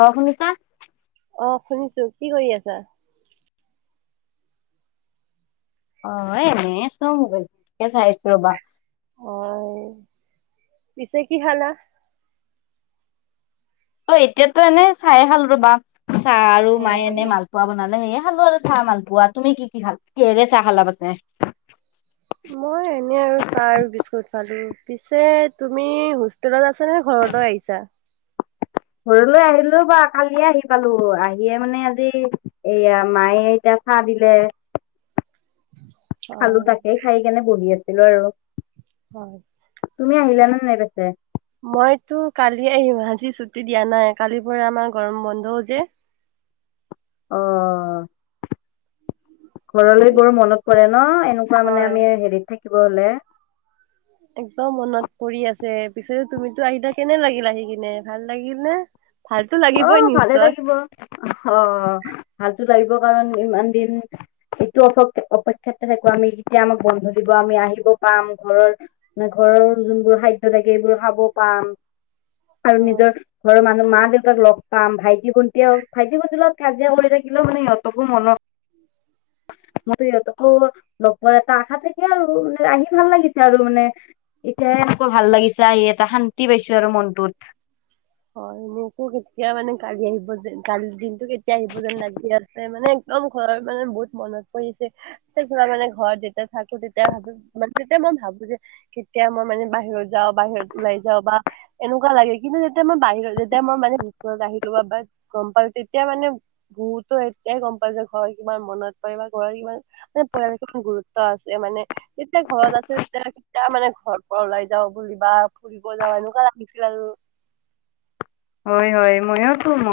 অ', শুনিছা? অ', শুনিছোঁ কি কৰি আছা? অ', এনে আছোঁ মোবাইলটোকে চাই আছোঁ ৰ'বা। হয় পিছে কি খালা? অ', এতিয়াতো এনে চাইে খালোঁ ৰ'বা। চাহ আৰু মায়ে এনে হয় মালপু পুৱা বনালে হেয়াই খালোঁ আৰু চাহ মালপোৱা। তুমি কি, কি খালা, কিহেৰে চাহ খালা পাছে? মই এনে আৰু। চাহ আৰু বিস্কুট খালো। পিছে তুমি হোষ্টেলত আছ -ছানে? ঘৰতো আহিছা? ঘৰলৈ আহিলো বা কালিয়ে আহি পালো। আহিয়ে মানে আজি এইয়া মায়ে এতিয়া চাহ দিলে। খালো। হয় তাকেই খাই কেনে বহি আছিলো আৰু। হয়। তুমি আহিলানে নাই পেছে? মইতো কালি আহিম। আজি ছুটি দিয়া নাই। কালিৰ পৰা আমাৰ গৰম বন্ধও যে। অহ। ঘৰলৈ গঘ মনত পৰে ন। এনেকুৱা মানে হয় আমি হেৰিত থাকিব হলে একদম মনত পৰি আছে। পিছে তুমিতো আহিলা, কেনে লাগিল আহি কিনে? ভাল লাগিল নে? ভালতো লাগিবই নিশ্চয়। অহ। ভালতো লাগিব কাৰণ ইমান দিন সেইটো অপ অপেক্ষাত থাকো আমি। কেতিয়া আমাক বন্ধ দিব, আমি আহিব পাম। ঘৰৰ মানে ঘৰৰ যোনবোৰ খাদ্য থাকে, সেইবোৰ খাব পাম। আৰু হয় নিজৰ ঘৰৰ মানুহ মা- দেউত লগ পাম। ভাইটি-ভন্টিও, ভাইটি-ভন্টি লগত কাজিয়া কৰি থাকিলেও মানে সিহঁতকো মনত মোৰো সিহঁতকো লগ পোৱাৰ এটা আশা থাকে আৰু। আহি ভাল লাগিছে। আৰু মানে এতিয়াহে আকৌ ভাল লাগিছে। আহি ইয়াতে শান্তি পাইছো আৰু মনটোত। হয় মোকো কেতিয়া মানে কালি আহিব যেন, কালি দিনটো কেতিয়া আহিব যেন লাগি আ [unintelligible] মানে একদম ঘৰৰ মানে বহুত মনত পৰিছে। [unintelligible] মানে ঘৰত যেতিয়া থাকো তেতিয়া ভাবো, মানে তেতিয়া মই ভাবো যে কেতিয়া মই মানে বাহিৰত যাওঁ। বাহিৰত ওলাই যাও বা এনেকুৱা লাগে কিন্তু যেতিয়া মই বাহিৰত, যেতিয়া মই মানে [unintelligible] আহিলো বা গম পালো তেতিয়া মানে বহুতো এতিয়াই গ'ম পাই যে ঘৰৰ কিমান মনত পৰে বা ঘৰৰ কিমান [unintelligible] পৰিয়ালটোৰ গুৰুত্ব আছে মানে তেতিয়া ঘৰত আছো, তেতিয়া- তেতিয়া মানে ঘৰ পৰা ওলাই যাও বুলি বা ঘূৰিব যাওঁ এনেকুৱা লাগিছিল আৰু। হয়। হয়। মইয়োটো ম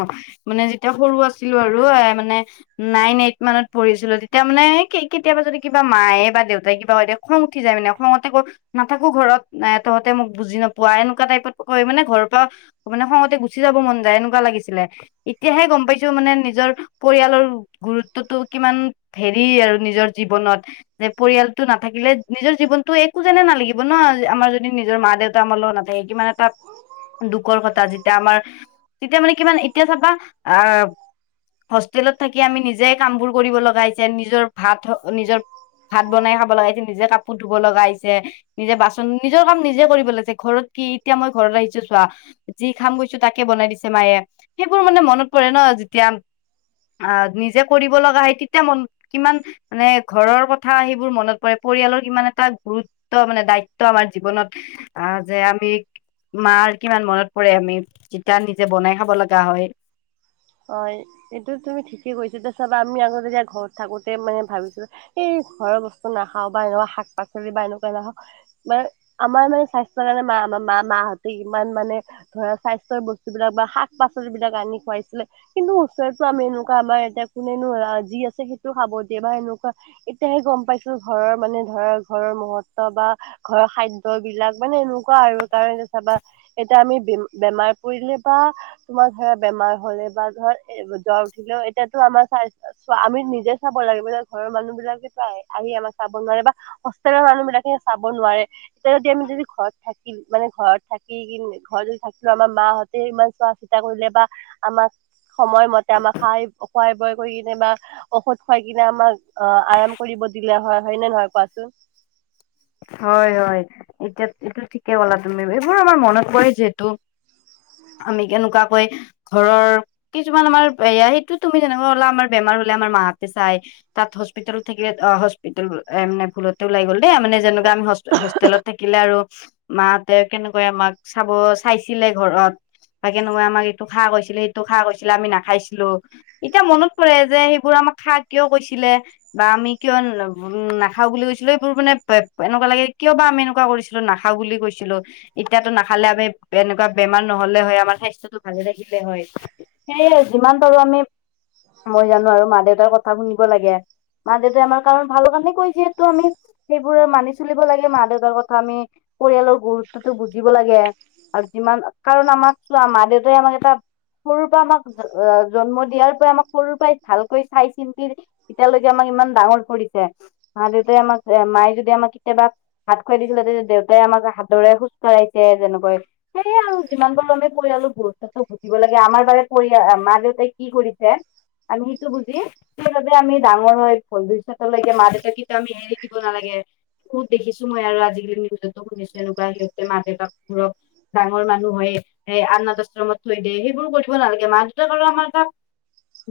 মানে যেতিয়া সৰু আছিলো আৰু এ মানে নাইন, এইট মানত পঢ়িছিলো। তেতিয়া মানে কে কেতিয়াবা যদি কিবা মায়ে বা দেউতাই কিবা কয় দে খং উঠি যায় মানে। খঙতে গৈ নাথাকো ঘৰত। এ তহঁতে মোক বুজি নোপোৱা এনেকুৱা টাইপত কৈ মানে ঘৰৰ পৰা মানে খঙত [unintelligible] গুচি যাব মন যায়, এনেকুৱা লাগিছিলে। এতিয়াহে গম পাইছো মানে নিজৰ পৰিয়ালৰ গুৰুত্বটো কিমান হেৰি আৰু নিজৰ জীৱনত যে পৰিয়ালটো নাথাকিলে নিজৰ জীৱনতো একো যেনে নালাগিব ন। আমাৰ যদি নিজৰ মা- দেউত -তা যদি আমাৰ লগত নাথাকে কিমান এটা দুখৰ কথা যি এতিয়া আমাৰ, তেতিয়া মানে কিমান, এতিয়া চাবা আহ হোষ্টেলত থাকি আমি নিজে কামবোৰ কৰিব লগা হৈছে। নিজৰ ভাত নিজৰ ভাত বনাই খাব লগা হৈছে। নিজে কাপোৰ ধুব লগা হৈছে। নিজে বাচন, নিজৰ কাম নিজে কৰিব লাগিছে। ঘৰত কি, এতিয়া মই ঘৰত আহিছো চোৱা -যি খাম কৈছো তাকে বনাই দিছে মায়ে। সেইবোৰ মানে মনত পৰে ন। যেতিয়া আহ নিজে কৰিব লগা হয়। তেতিয়া মন -কিমান মানে ঘৰৰ কথা সেইবোৰ মনত পৰে। পৰিয়ালৰ কিমান এটা গুৰুত্ব মানে দায়িত্ব আমাৰ জীৱনত। আহ যে আমি মাৰ কিমান মনত পৰে। আমি তিতয়া নিজে বনাই খাব লগা হয়। হয়। এইটো তুমি ঠিকেই কৈছা। যে চাবা আমি আগত যেতিয়া ঘৰত থাকোতে মানে ভাবিছো এই ঘৰৰ বস্তু নাখাওঁ, বা এনেকুৱা শাক-পাচলি বা এনেকুৱা নাখাওঁ মান আমাৰ মানে স্বাস্থ্যৰ কাৰণে মা আমাৰ মা -মাহঁতে ইমান মানে ধৰা স্বাস্থ্যৰ বস্তুবিলাক বা শাক পাচলিবিলাক আনি খুৱাইছিলে। কিন্তু হোষ্টেলতো আমি এনেকুৱা আমাৰ এতিয়া কোনেনো যি আছে, সেইটো খাব দিয়ে। বা এনেকুৱা এতিয়াহে গম পাইছো ঘৰৰ মানে ধৰ ঘৰৰ মহহত্ত বা ঘৰৰ খাদ্য বিলাক মানে এনেকুৱা আৰু কাৰণ এতি চাবা এতিয়া আমি বেমাৰ পৰিলে বা তোমাৰ ধৰা বেমাৰ হলে বা ধৰ এ জ্বৰ উঠিলেও এতিয়াতো আমাৰ স্বাস্থ্য চ আমি নিজে চাব লাগে ঘৰৰ মানুহ বিলাকে আহি আমাৰ চাব নোৱাৰে বা হোষ্টেলৰ মানুহ বিলাকে চাব নোৱাৰে এতিয়া যদি আমি যদি ঘৰত থাকি মানে ঘৰত থাকি কি ঘৰত যদি থাকিলো আমাৰ মাহঁতে ইমান চোৱা চিতা কৰিলে বা আমাক সময়মতে আমাৰ খাই খোৱাই বয় কৰি কেনে বা ঔষধ খুৱাই কিনে আমাক অ আৰাম কৰিব দিলে হয় হয় নে নহয় কোৱাচোন। হয় হয় এতিয়া এইটো ঠিকে ক'লা তুমি এইবোৰ আমাৰ মনত পৰে যিহেতু আমি কেনেকুৱাকৈ ঘৰৰ কিছুমান আমাৰ এ সেইটো তুমি যেনেকুৱা হলা আমাৰ বেমাৰ হ'লে আমাৰ মাহতে চাই। তাত হস্পিতেেল থাকিলে অ হস্পিতেল মানে ভুলতে ওলাই গ'লে মানে যেনেকুৱা আমি হোষ্টেলত থাকিলে আৰু মাহঁতে কেনেকৈ আমাক চাব চাইছিলে ঘৰত। বাক কেনেকুৱা আমাক এইটো খা কৈছিলে সেইটো খা কৈছিলে আমি নাখাইছিলো। এতিয়া মনত পৰে যে সেইবোৰ আমাক খা কিয় কৈছিলে। বা আমি কিয় উম নাখাও বুলি কৈছিলো এইবোৰ মানে এনেকুৱা লাগে কিয় বা আমি এনেকুৱা কৰিছিলো নাখা বুলি কৈছিলো। এতিয়াতো নাখালে আমি এনেকুৱা বেমাৰ নহলে হয় আমাৰ স্বাস্থ্য়তটো ভালে ৰাখিলে হয়। সেই যিমান পাৰো আমি মই জানো আৰু মা দেউতাৰ কথা শুনিব লাগে। মা দেউতেমাৰ কাৰণ ভালৰ কাৰণে কৈ যিহেতু আমি সেইবোৰৰে মানি চলিব লাগে মা দেউতাৰ কথা আমি পৰিয়ালৰ গুৰুত্বতো বুজিব লাগে। আৰু যিমান কাৰণ আমাক চোৱা মা দেউতাই আমাক এটা সৰুৰ পৰা আমাক জন্ম দিয়াৰ পৰা আমাক সৰু পৰাই ভালকৈ চাই চিন্তি এতিয়ালৈকে আমাক ইমান ডাঙৰ পৰিছে মা দেউতাই আমাক এ মায়ে যদি আমাক কেতিয়াবা হাত খুৱাই দিছিলে তেয়া দেউতাই আমাক হাতৰে খোজকাঢ়িছে যেনেকৈ। সেয়ে আৰু যিমান গাৰো আমি পৰিালো ঘৰু দিব লাগে আমাৰ বাৰে পৰি মা দেউতাই কি কৰিছে। আমি সেইটো বুজি সেইবাবে আমি ডাঙৰ হয় ভ চতলৈকে মা দেউতাকো আমি হেৰি দিব নালাগে খুত দেখিছো মই আৰু আজিকালি নিউজতো শুনিছো এনেকুৱা সিহঁতে মা দেউতাকুৰক ডাঙৰ মানুহ হয় এ আন্নাথ আশ্ৰমত থৈ দিয়ে সেইবোৰ কৰিব নালাগে মা দেউতাক ঘ আমাৰ ত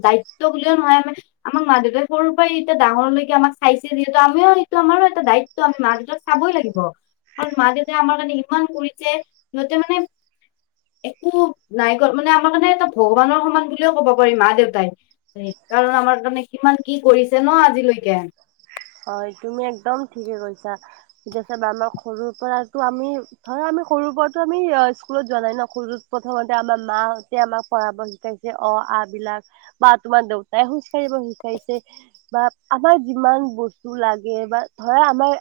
দায়িত্ব বুলিুলিয়ও নহয় আমি আমাক মা দেউতাই সৰুৰ পৰাই এতিয়া ডাঙৰলৈকে আমাক চাইছে যিহেতু আমিও টো আমাৰো এটা দায়িত্ব আমি মা দেউতাক চাবই লাগিব। আৰু মা দেউতাই আমাৰ কাৰণে ইমান কৰিছে সিহঁতে মানে একো নাই ক মানে আমাৰ কাৰণে এটা ভগৱানৰ সমান বুলিুলও কব পাৰি মা দেউতাই। সেইকাৰণে আমাৰ মানে কিমান কি কৰিছে ন আজিলৈকে। হয় তুমি একদম ঠিকে কৈছা ঠিক আছে আমাক সৰুৰ পৰাতটো আমি ধৰ আমি সৰুৰ পৰাৰতো আমি স্কুলত যোৱা নাই ন সৰুত প্ৰথমতে আমাৰ মাহঁতে আমাক পঢ়াব শিকাইছে অ আ বিলাক বা তোমাৰ দেউতাই খোজ কাঢ়িব সোজকাঢ়িছে। বা আমাৰ যিমান বস্তু লাগে বা ধৰা আমাৰ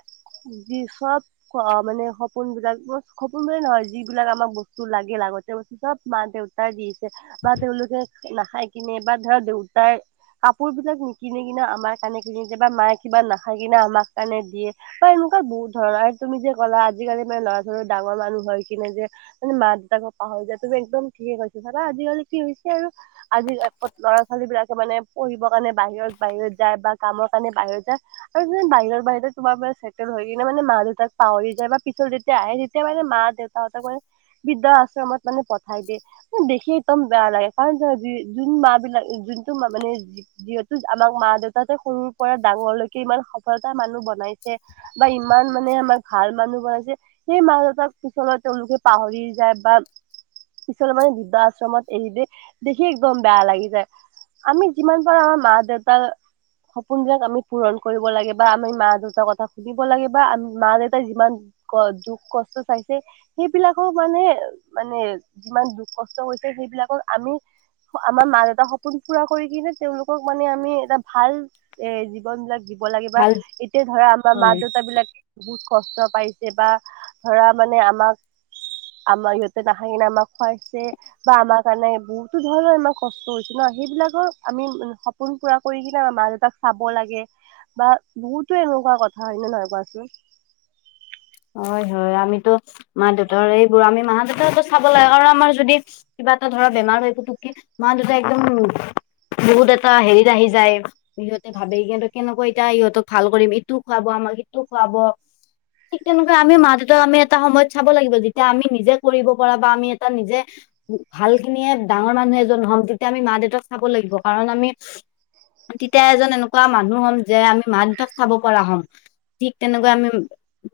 যি চব অ' মানে সপোন বিলাক সপোন বো নহয় যিবিলাক আমাক বস্তু লাগে লাগতে বস্তু চব মা দেউতা দিছে বা তেওঁলোকে নাখাই কিনে বা ধৰক দেউতাৰ কাপোৰ বিলাক নিকিনি কিনে আমাৰ কাৰণে কিনি যে বা মায়ে কিবা নাখাই কিনে আমাক কাৰণে দিয়ে। বা এনেকুৱা বহুত ধৰণৰ আৰু তুমি যে ক'লা আজিকালি মানে ল'ৰা ছোৱালী ডাঙৰ মানুহ হয় কিনে যে মানে মা দেউতাকো পাহৰি যায় তুমি একদম ঠিকে কৈছা চাবা আজিকালি কি হৈছে আৰু। আজি ল'ৰা ছোৱালী বিলাকে মানে পঢ়িবৰ কাৰণে বাহিৰত বাহিৰত যায় বা কামৰ কাৰণে বাহিৰত যায়। আৰুনে বাহিৰৰ বাহিৰতে তোমাৰ পৰা চছেটেল হৈ কিনে মানে মা দেউতাক পাহৰি যায় বা পিছত যেতিয়া আহে তেতিয়া মানে মা দেউতা ত ম বিদ্যা আশ্ৰমত মানে পঠাই দিয়ে ম দেখি একদম বেয়া লাগে কাৰ চ য যোন ম বি যোনটোোন ম মে যিহেতু আমাক মা দেউতাতে সৰুৰ পৰা ডাঙৰলৈ কি ইমান সফলতা মানুহ বনাইছে বা ইমান মানে আমাৰ ভাল মানুহ বনাইছে সেই মা দেউতাক পিছলৈত তেওঁলোকে পাহৰি যায় বা পিছলৈ মানে বৃদ্ধ আশ্ৰমত এৰি দ দেখি একদম বেয়া লাগি যায়। আমি যিমান পাৰো আমাৰ মা দেউতাৰ সপোনবিলাক আমি পূৰণ কৰিব লাগে বা আমি মা দেউতাৰ কথা সুনিব লাগিব বা আমি মা দেউতাই যিমান ক দুখ কষ্ট পাইছে। সেইবিলাকক মানে মানে যিমান দুখ কষ্ট হৈছে সেইবিলাকক আমি আমাৰ মা দেউতাৰ সপোন পুৰা কৰি কিনে তেওঁলোকক মানে আমি এটা ভাল এ বন বিলাক দিব লাগে বা ভাল এতিয়া ধৰা আমাৰ মা হয় দেউতা বিলাক বহুত কষ্ট পাইছে বা ধৰা মানে আমাক আমাৰ ইহঁতে নাখায়কিনে আমাক খুৱাইছে। বা আমাৰ কাৰণে বহুতো ধৰণৰ ইমান কষ্ট হৈছে ন সেইবিলাকৰ আমি চাব সপোন পুৰা কৰি কিনে মা দেউতাক চাব লাগে বা বহুতো এনেকুৱা কথা হয় নে নহয় কোৱাচোন। হয় হয় আমিতো মা দেউতাৰ এইবোৰ আমি মা দেউতাকো চাব লাগে আৰ আমাৰ যদি কিবা এটা ধৰা বেমাৰ হৈ পুটুক কে মা দেতাই একদম বহুত এটা হেৰিত আহি যায়। সিহঁতে ভাবে কিন্তু কেনেকুৱা এতিয়া সিহঁতক ভাল কৰিম ইটো খুৱাব আমাক ইটো খুৱাব। ঠিক তেনেকুৱা আমি মা দেউতাক আমি এটা সময়ত চাব লাগিব যেতিয়া আমি নিজে কৰিব পৰা বা আমি এটা নিজে ভাল খিনিয়ে ডাঙৰ মানুহ এজন হ'ম তেতিয়া আমি মা দেউতাক চাব লাগিব কাৰণ আমি তেতিয়া এজন এনেকুৱা মানুহ হ'ম যে আমি মা দেউতাক চাব পৰা হ'ম। ঠিক তেনেকুৱা আমি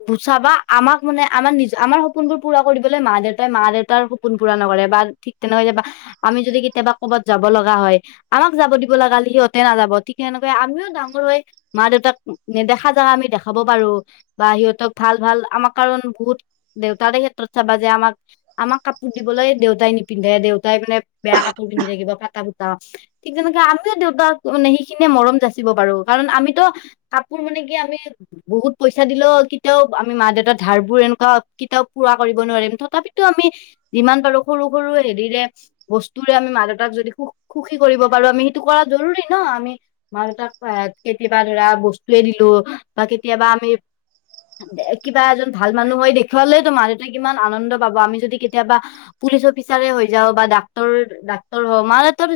বুচাবা আমাক মানে আমাৰ নি আমাৰ সপোনবোৰ পুৰা কৰিবলৈ মা দেউতাই মা দেউতাৰ সপোন পুৰা নকৰে বা ঠিক তেনেকৈ যোবা আমি যদি কেতিয়াবা কৰবাত যাব লগা হয়। আমাক যাব দিব লাগাহলে সিহঁতে নাযাব ঠিক তেনেকে আমিও ডাঙৰ হৈ মা দেউতাক নেদেখা জাগা আমি দেখাব পাৰো। বা সিহঁতক ভাল ভাল আমাক কাৰণ বহুত দেউতাৰে ক্ষেত্ৰত চাবা যে আমাক আমাক কাপোৰ দিবলৈ দেউতাই নিপিন্ধে দেউতাই মানে বেয়া কাপোৰ পিন্ধি থাকিব ফাটা ফুটা। ঠিক তেনেকে আমিও দেউতাক মানে সেইখিনিয়ে মৰম যাচিব পাৰো কাৰণ আমিতো কাপোৰ মানে কি আমি বহুত পইচা ইচ্ছা দিলেও কেতিয়াও আমি মা দেউতাৰ ধাৰ বোৰ এনেকুৱা কেতিয়াও পূৰা কৰিব নোৱাৰিম তথাপিতো আমি যিমান পাৰো সৰু সৰু হেৰিৰে বস্তুৰে আমি মা দেউতাক যদি সুখ সুখী কৰিব পাৰো আমি সেইটো কৰা জৰুৰী ন আমি মা দেউতাক কেতিয়াবা ধৰা বস্তুৱে দিলো বা কেতিয়াবা আমি কিবা এজন ভাল মানুহ হই দেখুৱালেতো মা দেউতাই কিমান আনন্দ পাব আমি যদি কেতিয়াবা পুলিচ অফিচাৰে হৈ যাও বা ডাক্তৰ ডাক্তৰ হও মাৰ তৰ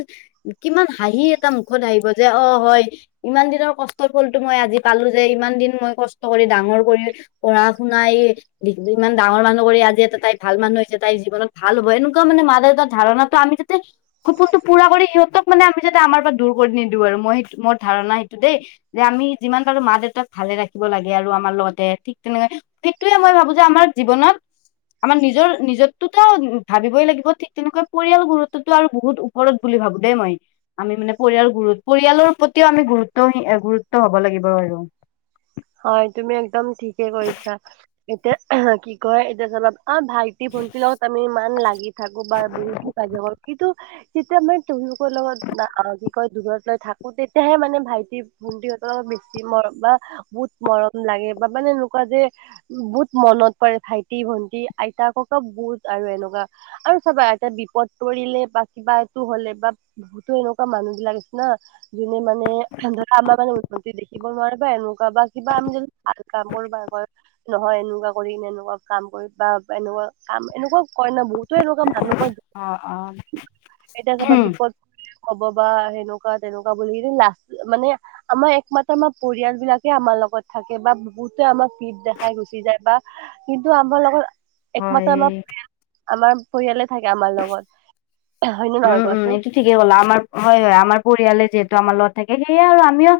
কিমান হাঁহি এটা মুখত আহিব যে অ হয় ইমান দিনৰ কষ্টৰ ফলটো মই আজি পালো যে ইমান দিন মই কষ্ট কৰি ডাঙৰ কৰি পঢ়া শুনাই ইমান ডাঙৰ মানুহ কৰি আজি এটা তাই ভাল মানুহ হৈছে তাই জীৱনত ভাল হ'ব এনেকুৱা মানে ম দেউতাৰ ধাৰণাটো আমি সপোনটো পুৰা কৰি সিহতক মানে আমি যাতে আমাৰ পৰা দূৰ কৰি নিদিওঁ আৰু মই সেইটো মোৰ ধাৰণা সেইটো দেই। যে আমি যিমান পাৰো মা দেউতাক ভালে ৰাখি ব লাগে আৰু আমাৰ লগতে ঠিক তেনেকে সেইটোৱে মই ভাবো যে আমাৰ জীৱনত আমাৰ নিজৰ নিজতোতো ভাবিবই লাগিব ঠিক তেনেকৈ পৰিয়াল গুৰুত্বতো আৰু বহুত উপ ৰত বুলি ভাবো দেই মই। আমি মানে পৰিয়াল গুৰুত পৰিয়ালৰ প্ৰতিও আমি গুৰুত্ব গুৰুত্ব হব লাগিব আৰু। হয় তুমি একদম ঠিকে কৰিছা এতিয়া কি কয় এতিয়া যে অলপ আ, ভাইটি ভণ্টিৰ লগত আমি ইমান লাগি থাকোঁ বা বহুতখিনি কাজিয়া কৰোঁ কিন্তু যেতিয়া মই [unintelligible] লগত কি কয় দূৰত লৈ থাকোঁ তেতিয়াহে মানে ভাইটি ভন্টিহঁতৰ বেছি মৰম বা বহুত মৰম লাগে বা মানে এনেকুৱা যে বহুত মনত পৰে ভাইটি, ভন্টি, আইতা, ককা বহুত আৰু এনেকুৱা। আৰু চাবা এতিয়া বিপদ পৰিলে বা কিবা এইটো হ'লে বা বহুতো এনেকুৱা মানুহবিলাক আছে না যোনে মানে ধৰা আমাৰ মানে উন্নতি দেখিব নোৱাৰে বা এনেকুৱা বা কিবা আমি যদি [inaudible] নহয়, এনেকুৱা কৰি এ, এনেকুৱা কাম কৰি বা এনেকুৱা কাম এনেকুৱা কৰে ন বহুতো এনেকুৱা জানো মই অ অ [unintelligible] এতিয়া চাবা বিপদ ক'ব বা সেনেকুৱা তেনেকুৱা বুলি কি লাষ্ট মানে আমাৰ একমাত্ৰ আমাৰ পৰিয়ালবিলাক আমাৰ লগত থাকে বা বহুতে আমাক পীঠ দেখাই গুচি যায় বা কিন্তু আমাৰ লগত একমাত্ৰ হয় [unintelligible] আমাৰ পৰিয়াল আমাৰ পৰিয়ালে থাকে আমাৰ লগত। হয়নে উম, নহয় উম কোৱাচোন? এইটো ঠিকেই ক'লা। আমাৰ হয়, হয়, আমাৰ পৰিয়ালে যিহেতু আমাৰ লগত থাকে, সেয়ে আৰু আমিও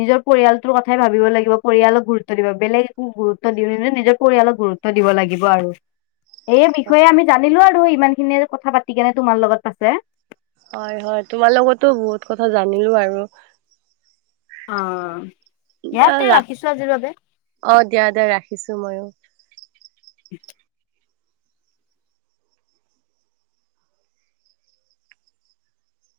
নিজৰ পৰিয়ালটোৰ কথাই ভাবিব লাগিব পৰিয়ালক গুৰুত্ব দিব বেলেগ একো গুৰুত্ব দি নি নিজৰ পৰিয়ালক গুৰুত্ব দিব লাগিব আৰু। [inaudible] এই বিষয়ে আমি জানিলোঁ আৰু ইমানখিনিয়ে কথা পাতি কেনে তোমাৰ লগত আছে। হয়, হয়, তোমাৰ লগতো বহুত কথা জানিলোঁ আৰু। অ', ইয়াতে আৰু ৰাখিছোঁ আজিৰ বাবে। অ', দিয়া, দিয়া ৰাখিছোঁ ময়ো। [inaudible]